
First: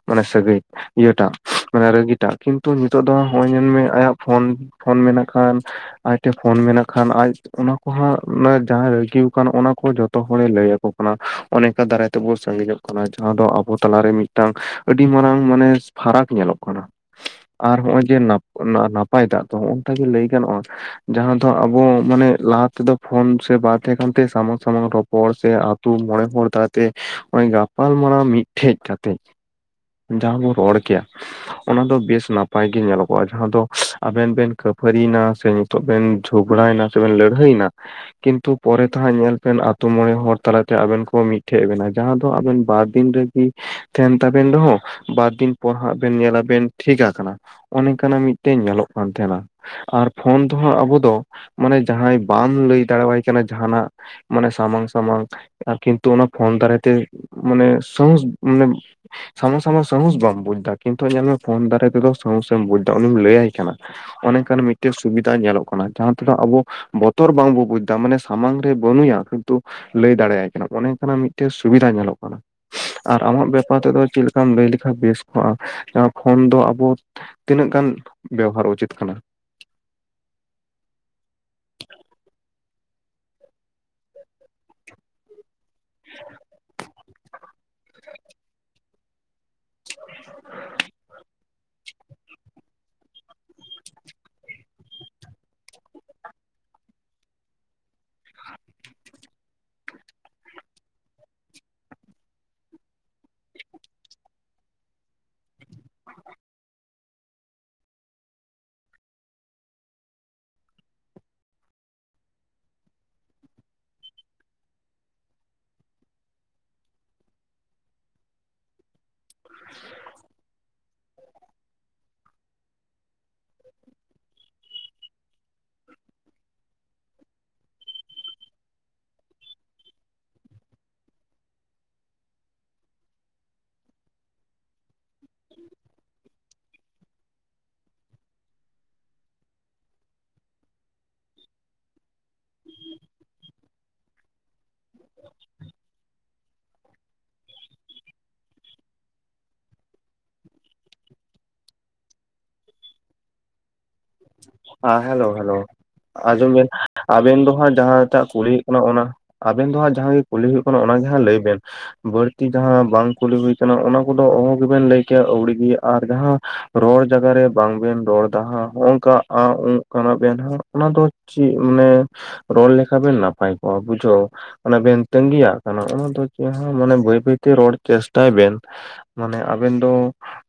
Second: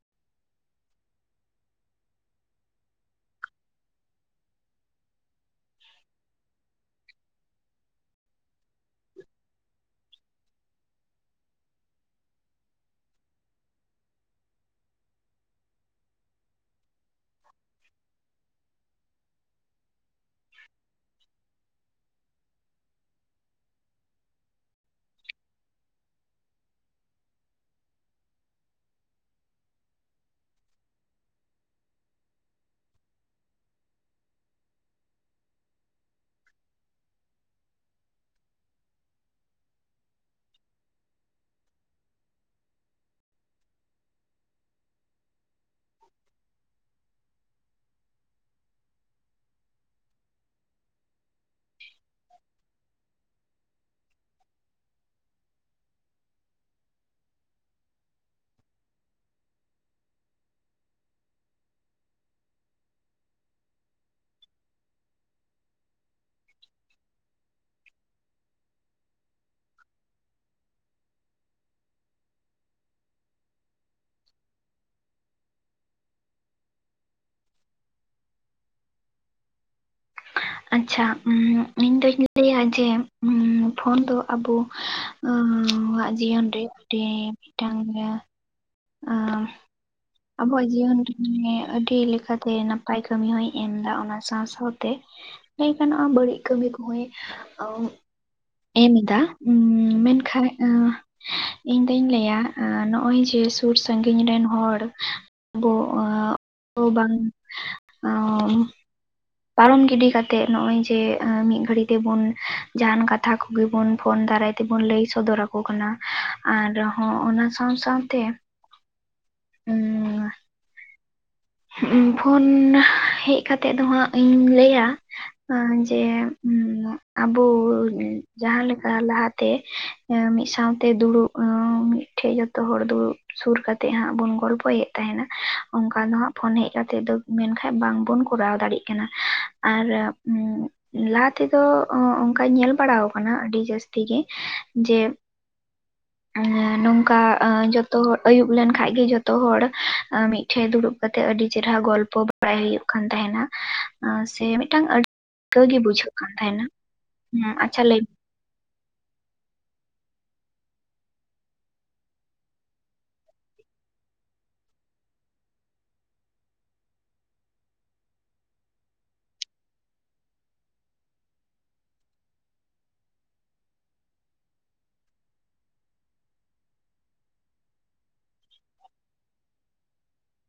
ᱢᱟᱱᱮ ᱥᱟᱹᱜᱟᱹᱭ᱾ ᱤᱭᱟᱹᱴᱟᱜ ᱢᱟᱱᱮ ᱨᱟᱹᱜᱤᱴᱟᱜ, ᱠᱤᱱᱛᱩ ᱱᱤᱛᱚᱜ ᱫᱚ ᱦᱚᱸᱜ-ᱚᱭ ᱧᱮᱞᱢᱮ ᱟᱭᱟᱜ ᱯᱷᱳᱱ᱾ ᱯᱷᱳᱱ ᱢᱮᱱᱟᱜ ᱠᱷᱟᱱ ᱟᱡ ᱴᱷᱮᱱ ᱯᱷᱳᱱ ᱢᱮᱱᱟᱜ ᱠᱷᱟᱱ ᱟᱡ ᱚᱱᱟ ᱠᱚᱦᱚᱸ ᱢᱟᱱᱮ ᱡᱟᱦᱟᱸᱟᱭ ᱨᱟᱹᱜᱤ ᱟᱠᱟᱱ, ᱚᱱᱟ ᱠᱚ ᱡᱚᱛᱚ ᱦᱚᱲᱮ, ᱞᱟᱹᱭᱟᱠᱚ ᱚᱱᱟ, ᱚᱱᱮ ᱠᱚ ᱫᱟᱨᱟᱭ ᱛᱮᱵᱚ ᱥᱟᱺᱜᱤᱧᱚᱜ ᱠᱟᱱᱟ᱾ ᱡᱟᱦᱟᱸ ᱫᱚ ᱟᱵᱚ ᱛᱟᱞᱟᱨᱮ ᱢᱤᱫᱴᱟᱝ ᱟᱹᱰᱤ ᱢᱟᱨᱟᱝ ᱢᱟᱱᱮ ᱯᱷᱟᱨᱟᱠ ᱧᱮᱞᱚᱜ ᱠᱟᱱᱟ᱾ ᱟᱨ ᱦᱚᱸᱜ-ᱚᱭ ᱡᱮ ᱱᱟᱯ, [unintelligible] ᱱᱟᱯ ᱱᱟᱯᱟᱭ ᱫᱟᱜ ᱫᱚ ᱦᱚᱸᱜ-ᱚᱝᱠᱟ ᱜᱮ ᱞᱟᱹᱭ ᱜᱟᱱᱚᱜ-ᱟ, ᱡᱟᱦᱟᱸ ᱫᱚ ᱟᱵᱚ ᱢᱟᱱᱮ, ᱞᱟᱦᱟ ᱛᱮᱫᱚ ᱯᱷᱳᱱ ᱥᱮ ᱵᱟ ᱛᱟᱦᱮᱸ ᱠᱟᱱᱛᱮ ᱥᱟᱢᱟᱝ ᱥᱟᱢᱟᱝ ᱨᱚᱯᱚᱲ, ᱥᱮ ᱟᱛᱳ ᱢᱚᱬᱮ ᱦᱚᱲ ᱛᱟᱞᱟᱛᱮ ᱦᱚᱸᱜ-ᱚᱭ ᱜᱟᱯ ᱜᱟᱯᱟᱞ ᱢᱟᱨᱟᱣ ᱢᱤᱫᱴᱷᱮᱡ ᱠᱟᱛᱮᱫ ᱡᱟᱦᱟᱸ ᱵᱚ ᱨᱚᱲ ᱠᱮᱭᱟ, ᱚᱱᱟ ᱫᱚ ᱵᱮᱥ ᱱᱟᱯᱟᱭ ᱜᱮ ᱧᱮᱞᱚᱜᱚᱜ-ᱟ, ᱡᱟᱦᱟᱸ ᱫᱚ ᱟᱵᱮᱱ ᱵᱮᱱ ᱠᱷᱯᱟᱹᱨᱤᱭᱱᱟ ᱥᱮ, ᱛᱚᱵᱮᱱ ᱡᱷᱚᱜᱽᱲᱟᱭᱱᱟ ᱥᱮ ᱵᱮᱱ ᱞᱟᱹᱲᱦᱟᱹᱭᱱᱟ᱾ ᱠᱤᱱᱛᱩ ᱯᱚᱨᱮ ᱛᱮᱦᱟᱸᱜ ᱧᱮᱞ ᱯᱮᱱ ᱟᱛᱳ ᱢᱚᱬᱮ ᱦᱚᱲ ᱛᱟᱞᱟᱛᱮ ᱟᱵᱮᱱ ᱠᱚ ᱢᱤᱫᱴᱷᱮᱡ ᱵᱮᱱᱟ᱾ ᱡᱟᱦᱟᱸ ᱫᱚ ᱟᱵᱮᱱ ᱵᱟᱨ ᱫᱤᱱ ᱨᱮ ᱨᱟᱜᱤ ᱛᱟᱸᱦᱮᱱ ᱛᱟᱵᱮᱱ ᱨᱮᱦᱚᱸ ᱵᱟᱨ ᱫᱤᱱ ᱯᱚᱨ ᱦᱟᱸᱜ ᱵᱮᱱ ᱧᱮᱞᱟ ᱵᱮᱱ ᱴᱷᱤᱠ ᱟᱠᱟᱱᱟ᱾ ᱚᱱᱠᱟᱱᱟᱜ ᱢᱤᱫᱴᱮᱡ ᱧᱮᱞᱚᱜ ᱠᱟᱱ ᱛᱟᱸᱦᱮᱱᱟ, ᱟᱨ ᱯᱷᱳᱱ ᱛᱮᱦᱚᱸ ᱟᱵᱚ ᱫᱚ ᱢᱟᱱᱮ ᱡᱟᱦᱟᱸᱭ ᱵᱟᱢ ᱞᱟᱹᱭ ᱫᱟᱲᱮᱣᱟᱭ ᱮᱠᱪᱩᱭᱮᱞᱤ ᱡᱟᱸᱦᱱᱟᱜ ᱢᱟᱱᱮ ᱥᱟᱢᱟᱝ ᱥᱟᱢᱟᱝ ᱟᱨ ᱠᱤᱱᱛᱩ ᱚᱱᱟ ᱯᱷᱳᱱ ᱫᱟᱨᱟᱭ ᱛᱮ ᱢᱟᱱᱮ ᱥᱟᱸᱦᱚᱥ ᱢᱟᱱᱮ ᱥᱟᱢᱟᱝ ᱥᱟᱢᱟᱝ ᱥᱟᱦᱚᱸᱥ ᱵᱟᱢ ᱵᱩᱡᱽᱫᱟ, ᱠᱤᱱᱛᱩ ᱧᱮᱞᱢᱮ ᱯᱷᱳᱱ ᱫᱟᱨᱟᱭ ᱛᱮᱫᱚ ᱥᱟᱦᱚᱸᱥᱮᱢ ᱵᱩᱡᱽᱫᱟ ᱩᱱᱤᱢ ᱞᱟᱹᱭᱟ ᱠᱟᱱᱟ᱾ ᱚᱱᱮ ᱚᱝᱠᱟᱱ ᱢᱤᱫᱴᱮᱡ ᱥᱩᱵᱤᱫᱷᱟ ᱧᱮᱞᱚᱜ ᱠᱟᱱᱟ, ᱡᱟᱦᱟᱸ ᱛᱤᱱᱟᱹᱜ ᱟᱵᱚ ᱵᱚᱛᱚᱨ ᱵᱟᱝᱵᱚ ᱵᱩᱡᱽᱫᱟ, ᱢᱟᱱᱮ ᱥᱟᱢᱟᱝ ᱨᱮ ᱵᱟᱹᱱᱩᱭᱟ ᱠᱤᱱᱛᱩ ᱞᱟᱹᱭ ᱫᱟᱲᱮᱭᱟᱭ ᱠᱟᱱᱟᱢ, ᱚᱱᱮ ᱚᱝᱠᱟᱱᱟᱜ ᱢᱤᱫᱴᱮᱡ ᱥᱩᱵᱤᱫᱷᱟ ᱧᱮᱞᱚᱜ ᱠᱟᱱᱟ᱾ ᱟᱨ ᱟᱢᱟᱜ ᱵᱮᱯᱟᱨ ᱛᱮᱫᱚ ᱪᱮᱫ ᱞᱮᱠᱟᱢ ᱞᱟᱹᱭ ᱞᱮᱠᱷᱟᱡ ᱵᱮᱥ ᱠᱚᱜ-ᱟ, ᱞᱟᱦᱟ ᱯᱷᱳᱱ ᱫᱚ ᱟᱵᱚ ᱛᱤᱱᱟᱹᱜ ᱜᱟᱱ ᱵᱮᱣᱦᱟᱨ ᱩᱪᱤᱛ ᱠᱟᱱᱟ? ᱟᱪᱪᱷᱟ ᱩᱸ ᱤᱧ ᱫᱩᱧ ᱞᱟᱹᱭᱟ ᱡᱮ ᱯᱷᱳᱱ ᱫᱚ ᱟᱵᱚ ᱩᱸᱻ ᱟᱵᱚᱣᱟᱜ ᱡᱤᱭᱚᱱ ᱨᱮ ᱱᱚᱸᱰᱮ ᱢᱤᱫᱴᱟᱝ ᱤᱭᱟᱹ ᱟᱸᱻ ᱟᱵᱚᱣᱟᱜ ᱡᱤᱭᱚᱱ ᱨᱮᱧ ᱞᱟᱹᱭᱟ ᱟᱹᱰᱤ ᱞᱮᱠᱟᱛᱮ ᱱᱟᱯᱟᱭ ᱠᱟᱹᱢᱤ ᱦᱚᱸᱭ ᱮᱢᱫᱟ᱾ ᱚᱱᱟ ᱥᱟᱶ ᱥᱟᱶᱛᱮ ᱞᱟᱹᱭ ᱜᱟᱱᱚᱜ-ᱟ ᱵᱟᱹᱲᱤᱡ ᱠᱟᱹᱢᱤ ᱠᱚᱦᱚᱸ ᱟᱸᱻ ᱮᱢᱫᱟ ᱩᱸ ᱢᱮᱱᱠᱷᱟᱱ ᱩᱸᱻ ᱤᱧ ᱫᱩᱧ ᱞᱟᱹᱭᱟ ᱱᱚᱜ-ᱚᱭ ᱡᱮ, ᱥᱩᱨ ᱥᱟᱺᱜᱤᱧ ᱨᱮᱱ ᱦᱚᱲ ᱟᱵᱚ ᱟᱻ ᱵᱟᱝ ᱚᱻ ᱯᱟᱨᱚᱢ ᱜᱤᱰᱤ ᱠᱟᱛᱮᱜ ᱱᱚᱜ-ᱚᱭ ᱡᱮ ᱢᱤᱫ ᱜᱷᱟᱹᱲᱤ ᱛᱮᱵᱩᱱ ᱡᱟᱸᱦᱟᱱ ᱠᱟᱛᱷᱟ ᱠᱚᱜᱮ ᱵᱚᱱ ᱯᱷᱳᱱ ᱫᱟᱨᱟᱭ ᱛᱮ, ᱛᱮᱵᱚᱱ ᱞᱟᱹᱭ ᱥᱚᱫᱚᱨ ᱟᱠᱚ ᱠᱟᱱᱟ ᱟᱨᱦᱚᱸ ᱚᱱᱟ ᱥᱟᱶ ᱥᱟᱶᱛᱮ ᱩᱸᱻ ᱩᱸ, ᱯᱷᱳᱱ ᱦᱮᱡ ᱠᱟᱛᱮᱜ ᱫᱚ ᱦᱟᱸᱜ ᱤᱧ ᱞᱟᱹᱭᱟ᱾ ᱮᱸ, ᱡᱮ ᱟᱵᱚ ᱡᱟᱦᱟᱸ ᱞᱮᱠᱟ ᱞᱟᱦᱟᱛᱮ ᱮᱸ, ᱢᱤᱫ ᱥᱟᱶᱛᱮ ᱫᱩᱲᱩᱵ, ᱮᱸ ᱢᱤᱫᱴᱷᱮᱡ ᱡᱚᱛᱚ ᱦᱚᱲ ᱫᱩᱲᱩᱵ ᱥᱩᱨ ᱠᱟᱛᱮᱜ ᱦᱟᱸᱜ ᱵᱚᱱ ᱜᱚᱞᱯᱚᱭᱮᱫ ᱛᱟᱸᱦᱮᱱᱟ ᱚᱱᱠᱟ ᱫᱚ ᱦᱟᱸᱜ ᱯᱷᱳᱱ ᱦᱮᱡ ᱠᱟᱛᱮᱜ ᱫᱚ ᱢᱮᱱᱠᱷᱟᱱ ᱵᱟᱝᱵᱚᱱ ᱠᱚᱨᱟᱣ ᱫᱟᱲᱮᱭᱟᱜ ᱠᱟᱱᱟ, ᱟᱨ ᱩᱸᱜ ᱩᱸ, ᱞᱟᱦᱟ ᱛᱮᱫᱚ ᱚᱱᱠᱟᱧ ᱧᱮᱞ ᱵᱟᱲᱟᱣ ᱠᱟᱱᱟ ᱟᱹᱰᱤ ᱡᱟᱹᱥᱛᱤ ᱜᱮ ᱡᱮ, [inaudible] ᱟᱸᱻ ᱱᱚᱝᱠᱟ ᱡᱚᱛᱚ ᱦᱚᱲ, ᱟᱭᱩᱵ ᱞᱮᱱᱠᱷᱟᱡ ᱜᱮ ᱡᱚᱛᱚ ᱦᱚᱲ ᱢᱤᱫᱴᱷᱮᱡ ᱫᱩᱲᱩᱵ ᱠᱟᱛᱮᱜ ᱟᱹᱰᱤ ᱪᱮᱨᱦᱟ ᱜᱚᱞᱯᱚ ᱵᱟᱲᱟᱭ ᱦᱩᱭᱩᱜ ᱠᱟᱱ ᱛᱟᱸᱦᱮᱱᱟ᱾ ᱮ ᱦᱮᱞᱳ ᱦᱮᱞᱳ ᱠᱟᱱ ᱟᱡᱚᱢ ᱛᱟᱦᱮᱱᱟ ᱵᱤᱱ ᱟᱵᱮᱱ ᱫᱚ ᱦᱮᱸ ᱦᱟᱸᱜ ᱟᱪᱪᱷᱟ ᱞᱟᱹᱭ ᱡᱟᱦᱟᱸᱭ ᱴᱟᱜᱼᱼ ᱠᱩᱞᱤ ᱦᱩᱭᱩᱜ ᱠᱟᱱᱟ ᱚᱱᱟ ᱚᱱᱟ ᱟᱵᱮᱱ ᱫᱚ ᱦᱟᱸᱜ ᱡᱟᱦᱟᱸ ᱠᱩᱞᱤ ᱦᱩᱭᱩᱜ ᱠᱟᱱᱟ ᱚᱱᱟᱜᱮ ᱦᱟᱸᱜ ᱞᱟᱹᱭ ᱵᱮᱱᱼᱼ ᱵᱟᱹᱲᱛᱤ ᱡᱟᱦᱟᱸ ᱵᱟᱝ ᱠᱩᱞᱤ ᱦᱩᱭ ᱠᱟᱱᱟ ᱚᱱᱟ ᱠᱚᱫᱚ ᱚᱦᱚ ᱜᱮᱵᱮᱱ ᱞᱟᱹᱭ ᱠᱮᱭᱟ ᱟᱹᱣᱲᱤᱜᱤ ᱟᱨ ᱡᱟᱦᱟᱸᱼᱼ ᱨᱚᱲ ᱡᱟᱜᱟ ᱨᱮ ᱵᱟᱝᱵᱮᱱ ᱨᱚᱲ ᱫᱟ ᱦᱟᱸᱜ ᱦᱚᱝᱠᱟᱼᱼ ᱟᱸ ᱩ ᱠᱟᱱᱟ ᱵᱮᱱ ᱦᱚᱸ ᱚᱱᱟ ᱫᱚ ᱪᱮᱫ ᱢᱟᱱᱮᱼᱼ ᱨᱚᱲ ᱞᱮᱠᱷᱟ ᱵᱮ ᱱᱟᱯᱟᱭ ᱠᱚᱜᱼᱟ ᱵᱩᱡᱷᱟᱣ᱾ ᱚᱱᱟ ᱵᱮᱱ ᱛᱟᱜᱤᱭᱟ ᱠᱟᱱᱟ ᱚᱱᱟ ᱫᱚ ᱡᱟᱦᱟᱸ ᱢᱟᱱᱮ ᱵᱟᱹᱭ ᱵᱟᱹᱭᱛᱮ ᱨᱚᱲ ᱪᱮᱥᱴᱟᱭ ᱵᱮᱱ᱾ ᱢᱟᱱᱮ ᱟᱵᱮᱱ ᱫᱚᱼᱼ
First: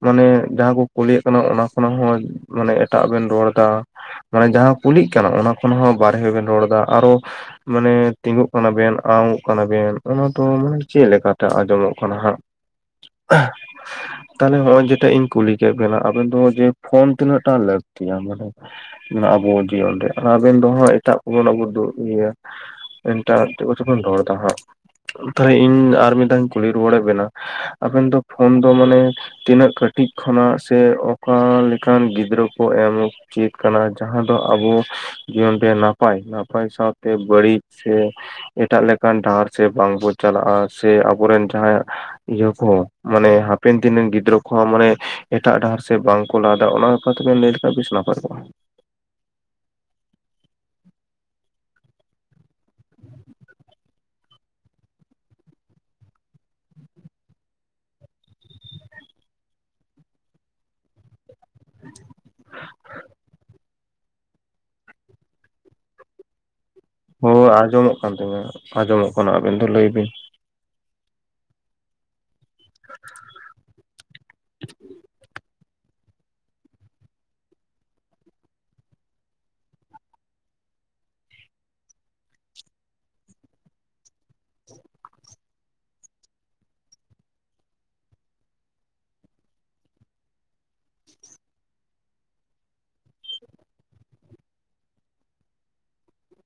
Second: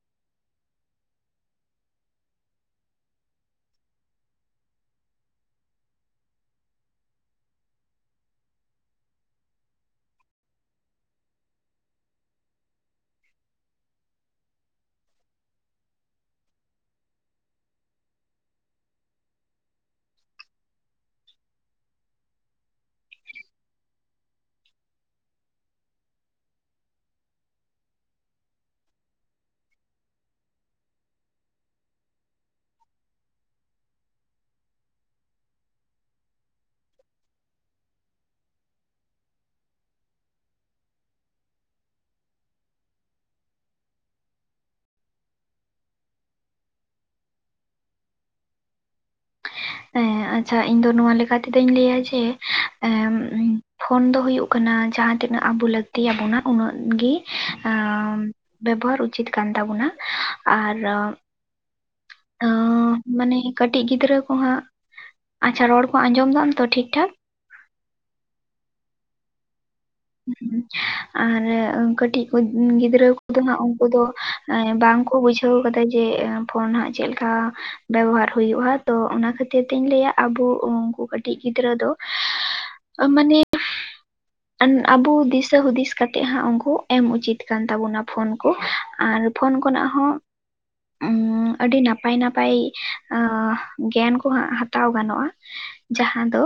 ᱢᱟᱱᱮ ᱡᱟᱦᱟᱸ ᱠᱚ ᱠᱩᱞᱤᱭᱟᱜ ᱠᱟᱱᱟ ᱚᱱᱟ ᱠᱷᱚᱱᱟᱜ ᱦᱚᱸ ᱢᱟᱱᱮ ᱮᱴᱟᱜ ᱵᱮᱱ ᱨᱚᱲᱼᱼ ᱢᱟᱱᱮ ᱡᱟᱦᱟᱸ ᱠᱩᱞᱤᱜ ᱠᱟᱱᱟ ᱚᱱᱟ ᱠᱷᱚᱱ ᱦᱚᱸ ᱵᱟᱨᱦᱮ ᱵᱮᱱ ᱨᱚᱲ ᱫᱟ ᱟᱨᱦᱚᱼᱼ ᱢᱟᱱᱮ ᱛᱤᱸᱜᱩᱜ ᱠᱟᱱᱟ ᱵᱮᱱ ᱟ ᱩ ᱠᱟᱱᱟ ᱵᱮᱱ ᱚᱱᱟ ᱫᱚ ᱢᱟᱱᱮ ᱪᱮᱫ ᱞᱮᱠᱟᱛᱮ ᱟᱸᱡᱚᱢᱚᱜ ᱠᱟᱱᱟ ᱦᱟᱸᱜᱼᱼ [unintelligible] ᱛᱟᱦᱚᱞᱮ ᱦᱚᱸᱜᱼᱚᱭ ᱡᱮᱴᱟ ᱤᱧ ᱠᱩᱞᱤ ᱠᱮᱫ ᱵᱮᱱᱟ ᱟᱵᱮᱱ ᱫᱚ ᱡᱮ ᱯᱷᱳᱱ ᱛᱤᱱᱟᱹᱜᱴᱟ ᱞᱟᱹᱠᱛᱤᱭᱟ ᱢᱟᱱᱮ? ᱟᱵᱚ ᱡᱤᱭᱚᱱ ᱨᱮᱭᱟᱜ ᱟᱹᱵᱮᱱ ᱫᱚᱦᱟᱸᱜ ᱮᱴᱟᱜ ᱵᱚᱞᱚᱱᱚ ᱜᱷᱩᱴᱩ ᱤᱭᱟᱹᱼᱼ ᱮᱱᱴᱟ ᱪᱮᱫᱚ ᱠᱚᱪᱚᱵᱮᱱ ᱨᱚᱲ ᱫᱟ ᱦᱟᱸᱜ? ᱛᱟᱦᱚᱞᱮ ᱤᱧ ᱟᱨ ᱢᱤᱫᱫᱷᱟᱣᱤᱧ ᱠᱩᱞᱤ ᱨᱩᱣᱟᱹᱲ ᱮᱫ ᱵᱮᱱᱟ ᱟᱵᱮᱱ ᱫᱚ ᱯᱷᱳᱱ ᱫᱚ ᱢᱟᱱᱮᱼᱼ ᱛᱤᱱᱟᱹᱜ ᱠᱟᱹᱴᱤᱡ ᱠᱷᱚᱱᱟᱜ ᱥᱮ ᱚᱠᱟᱞᱮᱠᱟᱱ ᱜᱤᱫᱽᱨᱟᱹ ᱠᱚ ᱮᱢᱼᱼ ᱪᱮᱫ ᱠᱟᱱᱟ ᱡᱟᱦᱟᱸ ᱫᱚ ᱟᱵᱚᱼᱼ ᱡᱤᱭᱚᱱ ᱨᱮ ᱱᱟᱯᱟᱭ ᱱᱟᱯᱟᱭ ᱥᱟᱶᱛᱮ ᱵᱟᱹᱲᱤᱡ ᱥᱮᱼᱼ ᱮᱴᱟᱜ ᱞᱮᱠᱟᱱ ᱰᱟᱦᱟᱨ ᱥᱮ ᱵᱟᱝ ᱵᱚ ᱪᱟᱞᱟᱜᱼᱟ ᱥᱮ ᱟᱵᱚᱨᱮᱱ ᱡᱟᱦᱟᱸᱭᱟᱜᱼᱼ ᱤᱭᱟᱹ ᱠᱚ ᱢᱟᱱᱮ ᱦᱟᱯᱮᱱ ᱫᱤᱱ ᱨᱮᱱ ᱜᱤᱫᱽᱨᱟᱹ ᱠᱚᱦᱚᱸ ᱢᱟᱱᱮ ᱮᱴᱟᱜ ᱰᱟᱦᱟᱨ ᱥᱮᱫ ᱵᱟᱝᱠᱚ ᱞᱟᱦᱟᱫᱟ ᱚᱱᱟᱼᱼ ᱚᱛ ᱵᱮᱱ ᱞᱟᱹᱭ ᱞᱮᱠᱷᱟ ᱵᱮᱥ ᱱᱟᱢᱯᱟᱨ ᱠᱚᱜᱼᱟ᱾ ᱮᱸᱜ ᱟᱪᱪᱷᱟ ᱤᱧ ᱫᱚ ᱱᱚᱣᱟ ᱞᱮᱠᱟ ᱛᱮᱫᱚᱧ ᱞᱟᱹᱭᱟ ᱡᱮ ᱮᱸᱜᱼᱼᱼ ᱯᱷᱳᱱ ᱫᱚ ᱦᱩᱭᱩᱜ ᱠᱟᱱᱟ ᱡᱟᱸᱦᱟᱛᱤᱱᱟᱹᱜ ᱟᱵᱚ ᱞᱟᱹᱠᱛᱤᱭᱟ ᱵᱚᱱᱟ ᱩᱱᱟᱹᱜ ᱜᱤ ᱮᱸᱜᱼᱼ ᱵᱮᱵᱚᱦᱟᱨ ᱩᱪᱤᱛ ᱠᱟᱱ ᱛᱟᱵᱚᱱᱟ ᱟᱨᱼᱼ ᱟᱸ ᱢᱟᱱᱮ ᱠᱟᱹᱴᱤᱡ ᱜᱤᱫᱽᱨᱟᱹᱼᱼ ᱠᱚ ᱦᱟᱸᱜ ᱟᱪᱪᱷᱟ ᱨᱚᱲ ᱠᱚ ᱟᱸᱡᱚᱢ ᱫᱟᱢ ᱛᱚ ᱴᱷᱤᱠᱼᱼ ᱦᱳᱭ ᱟᱸᱡᱚᱢᱚᱜ ᱠᱟᱱ ᱛᱤᱧᱟᱹ ᱟᱸᱡᱚᱢᱚᱜ ᱠᱟᱱᱟ ᱟᱵᱤᱱ ᱫᱚ ᱞᱟᱹᱭ ᱵᱤᱱ? ᱟᱨ ᱠᱟᱹᱴᱤᱡᱼᱼ [inaudible] ᱜᱤᱫᱽᱨᱟᱹ ᱠᱚᱫᱚ ᱦᱟᱸᱜ ᱩᱱᱠᱩ ᱫᱚ ᱵᱟᱝᱠᱚ ᱵᱩᱡᱼᱼ ᱵᱩᱡᱷᱟᱹᱣ ᱠᱟᱫᱟ ᱡᱮ ᱯᱷᱳᱱ ᱦᱟᱸᱜ ᱪᱮᱫ ᱞᱮᱠᱟ ᱵᱮᱵᱚᱦᱟᱨ ᱦᱩᱭᱩᱜᱼᱟ ᱛᱚ ᱚᱱᱟ ᱠᱷᱟᱹᱛᱼᱼ ᱠᱷᱚᱛᱤᱨ ᱛᱤᱧ ᱞᱟᱹᱭᱟ ᱟᱵᱚ ᱩᱱᱠᱩ ᱠᱟᱹᱴᱤᱡ ᱜᱤᱫᱽᱨᱟᱹ ᱫᱚ ᱢᱟᱱᱮᱼᱼ ᱟᱱ ᱟᱵᱚ ᱫᱤᱥᱟᱹ ᱦᱩᱫᱤᱥ ᱠᱟᱛᱮᱫ ᱦᱟᱸᱜ ᱩᱱᱠᱩ ᱮᱢ ᱩᱪᱤᱛ ᱠᱟᱱ ᱛᱟᱵᱚᱱᱟ ᱯᱷᱳᱱ ᱠᱚ ᱟᱨᱼᱼ ᱯᱷᱳᱱ ᱠᱷᱚᱱᱟᱜ ᱦᱚᱸ ᱩᱸᱻᱩᱸ ᱟᱹᱰᱤ ᱱᱟᱯᱟᱭ ᱱᱟᱯᱟᱭ ᱟᱸ ᱜᱮᱭᱟᱱ ᱠᱚ ᱦᱟᱛᱟᱣ ᱜᱟᱱᱚᱜᱼᱟ᱾ ᱡᱟᱦᱟᱸ ᱫᱚ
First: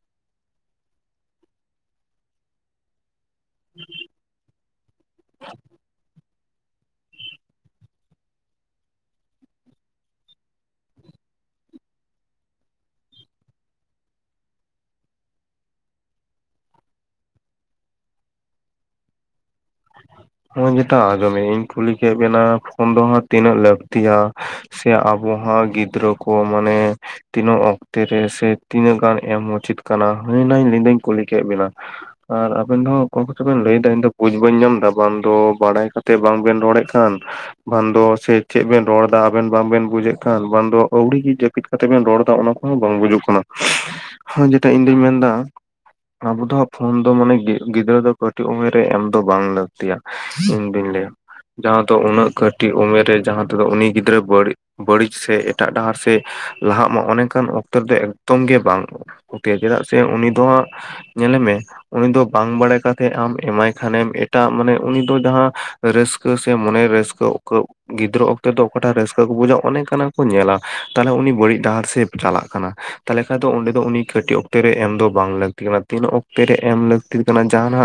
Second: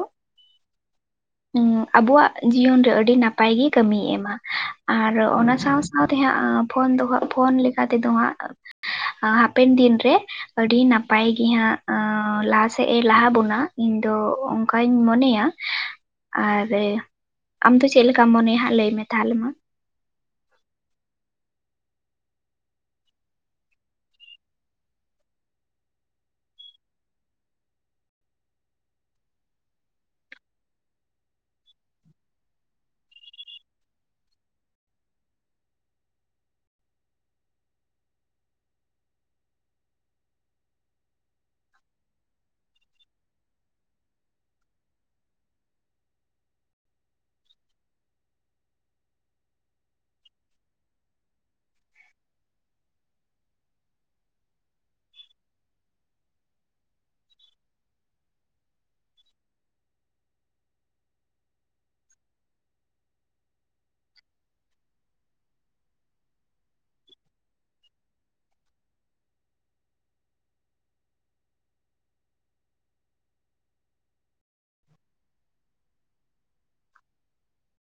ᱩᱸ ᱟᱵᱚᱣᱟᱜᱼᱼ ᱡᱤᱭᱚᱱ ᱨᱮ ᱟᱹᱰᱤ ᱱᱟᱯᱟᱭ ᱜᱮ ᱠᱟᱹᱢᱤ ᱮᱢᱟ ᱟᱨ ᱚᱱᱟ ᱥᱟᱶ ᱥᱟᱶ ᱱᱚᱶᱟ ᱛᱮ ᱦᱟᱸᱜ ᱮᱸ ᱯᱷᱳᱱ ᱫᱚ ᱦᱟᱸᱜ ᱯᱷᱳᱱ ᱞᱮᱠᱟ ᱛᱮᱫᱚ ᱦᱟᱸᱜᱼᱼ ᱦᱟᱯᱮᱱ ᱫᱤᱱᱨᱮ ᱟᱹᱰᱤ ᱱᱟᱯᱟᱭᱜᱮᱦᱟᱸᱜ ᱞᱟᱦᱟᱥᱮᱫ ᱮ ᱞᱟᱦᱟ ᱵᱚᱱᱟ᱾ ᱤᱧ ᱫᱚ ᱚᱱᱠᱟᱧ ᱢᱚᱱᱮᱭᱟ ᱟᱨᱼᱼ ᱟᱢ ᱫᱚ ᱪᱮᱫ ᱞᱮᱠᱟ ᱢᱚᱱᱮᱭᱟ ᱦᱟᱸᱜ ᱞᱟᱹᱭ ᱢᱮ ᱛᱟᱦᱚᱞᱮ ᱢᱟ? ᱱᱚᱜᱼᱚᱭ ᱡᱮᱴᱟᱜ ᱟᱸᱡᱚᱢᱮ ᱤᱧ ᱠᱩᱞᱤ ᱠᱮᱫ ᱵᱮᱱᱟ ᱯᱷᱳᱱ ᱫᱚ ᱦᱟᱸᱜ ᱛᱤᱱᱟᱹᱜ ᱞᱟᱹᱠᱛᱤᱭᱟ᱾ ᱥᱮ ᱟᱵᱚ ᱦᱚᱸ ᱜᱤᱫᱽᱨᱟᱹ ᱠᱚ ᱢᱟᱱᱮᱼᱼ ᱛᱤᱱᱟᱹᱜ ᱚᱠᱛᱮᱨᱮ ᱥᱮ ᱛᱤᱱᱟᱹᱜ ᱜᱟᱱ ᱮᱢ ᱢᱩᱪᱤᱛ ᱠᱟᱱᱟ ᱦᱳᱭ ᱚᱱᱟᱧ ᱠᱩᱞᱤ ᱠᱮᱫ ᱵᱤᱱᱟ᱾ ᱟᱨ ᱟᱵᱮᱱ ᱫᱚ ᱚᱠᱟ ᱠᱚᱪᱚ ᱵᱮᱱ ᱞᱟᱹᱭ ᱫᱟ ᱤᱧ ᱫᱚ ᱵᱟᱹᱧᱼᱼ ᱵᱟᱹᱧ ᱡᱚᱢ ᱫᱟ ᱵᱟᱝ ᱫᱚ ᱵᱟᱲᱟᱭ ᱠᱟᱛᱮᱜ ᱵᱟᱝ ᱵᱮᱱ ᱨᱚᱲᱮᱜ ᱠᱟᱱ᱾ ᱵᱟᱝ ᱫᱚ ᱥᱮ ᱪᱮᱜ ᱵᱮᱱ ᱨᱚᱲ ᱫᱟ ᱟᱵᱮᱱ ᱵᱟᱝᱵᱮᱱ ᱵᱩᱡᱮᱜ ᱠᱟᱱ ᱵᱟᱝ ᱫᱚ ᱟᱹᱣᱲᱤ ᱜᱤ ᱡᱟᱹᱯᱤᱫ᱾ ᱠᱟᱛᱮ ᱵᱮᱱ ᱨᱚᱲᱫᱟ ᱚᱱᱟ ᱠᱚᱦᱚᱸ ᱵᱟᱝ ᱵᱩᱡᱩᱜ ᱠᱟᱱᱟ ᱡᱮᱴᱟ ᱤᱧ ᱫᱩᱧ ᱢᱮᱱᱫᱟ᱾ ᱟᱵᱚ ᱫᱚ ᱯᱷᱳᱱ ᱫᱚ ᱢᱟᱱᱮ ᱜᱤ ᱜᱤᱫᱽᱨᱟᱹ ᱫᱚ ᱠᱟᱹᱴᱤᱡ ᱩᱢᱮᱨ ᱨᱮ ᱮᱢ᱾ ᱫᱚ ᱵᱟᱝ ᱞᱟᱹᱠᱛᱤᱭᱟ ᱤᱧ ᱫᱚᱧ ᱞᱟᱹᱭᱟ᱾ ᱡᱟᱸᱦᱟ ᱫᱚ ᱩᱱᱟᱹᱜ ᱠᱟᱹᱴᱤᱡ ᱩᱢᱮᱨ ᱨᱮ ᱡᱟᱸᱦᱟ ᱛᱮᱫᱚ ᱩᱱᱤ ᱜᱤᱫᱽᱨᱟᱹ ᱵᱟᱹᱲᱤᱜ᱾ ᱵᱟᱹᱲᱤᱡ ᱥᱮ ᱮᱴᱟᱜ ᱰᱟᱦᱟᱨ ᱥᱮᱜ ᱞᱟᱦᱟᱜ ᱢᱟ ᱚᱱᱮᱠᱟᱱ ᱚᱠᱛᱚ ᱨᱮ ᱫᱚ ᱮᱠᱫᱚᱢ ᱜᱮ ᱵᱟᱝ᱾ ᱠᱷᱛᱤᱭᱟ ᱪᱮᱫᱟᱜ ᱥᱮ ᱩᱱᱤ ᱫᱚ ᱦᱟᱸᱜ ᱧᱮᱞᱮᱢᱮ ᱩᱱᱤ ᱫᱚ ᱵᱟᱝ ᱵᱟᱲᱟᱭ ᱠᱟᱛᱮ ᱟᱢ ᱮᱢᱟᱭ᱾ ᱠᱷᱟᱱᱮᱢ ᱮᱴᱟᱜ ᱢᱟᱱᱮ ᱩᱱᱤ ᱫᱚ ᱡᱟᱸᱦᱟ ᱨᱟᱹᱥᱠᱟᱹ ᱥᱮ ᱢᱚᱱᱮ ᱨᱟᱹᱥᱠᱟᱹ ᱚᱠ ᱜᱤᱫᱽᱨᱟᱹ ᱚᱠᱛᱮ ᱫᱚ ᱚᱠᱟᱴᱟᱜ ᱨᱟᱹᱥᱠᱟᱹ ᱠᱚ ᱵᱩᱡᱟ ᱚᱱᱮ ᱚᱝᱠᱟᱱᱟ ᱠᱚ ᱧᱮᱞᱟ ᱛᱟᱦᱞᱮ ᱩᱱᱤ ᱵᱟᱹᱲᱤᱡ ᱰᱟᱦᱟᱨ ᱥᱮᱜ-ᱮ ᱪᱟᱞᱟᱜ ᱠᱟᱱᱟ᱾ ᱛᱟᱦᱞᱮ ᱠᱷᱟᱡ ᱫᱚ ᱚᱸᱰᱮ ᱫᱚ ᱩᱱᱤ ᱠᱟᱹᱴᱤᱡ ᱚᱠᱛᱮ ᱨᱮ ᱮᱢ ᱫᱚ ᱵᱟᱝ ᱞᱟᱹᱠᱛᱤ ᱠᱟᱱᱟ ᱛᱤᱱ ᱚᱠᱛᱮ ᱨᱮ ᱮᱢ ᱞᱟᱹᱠᱛᱤ ᱠᱟᱱᱟ ᱡᱟᱸᱦᱟᱱᱟᱜ᱾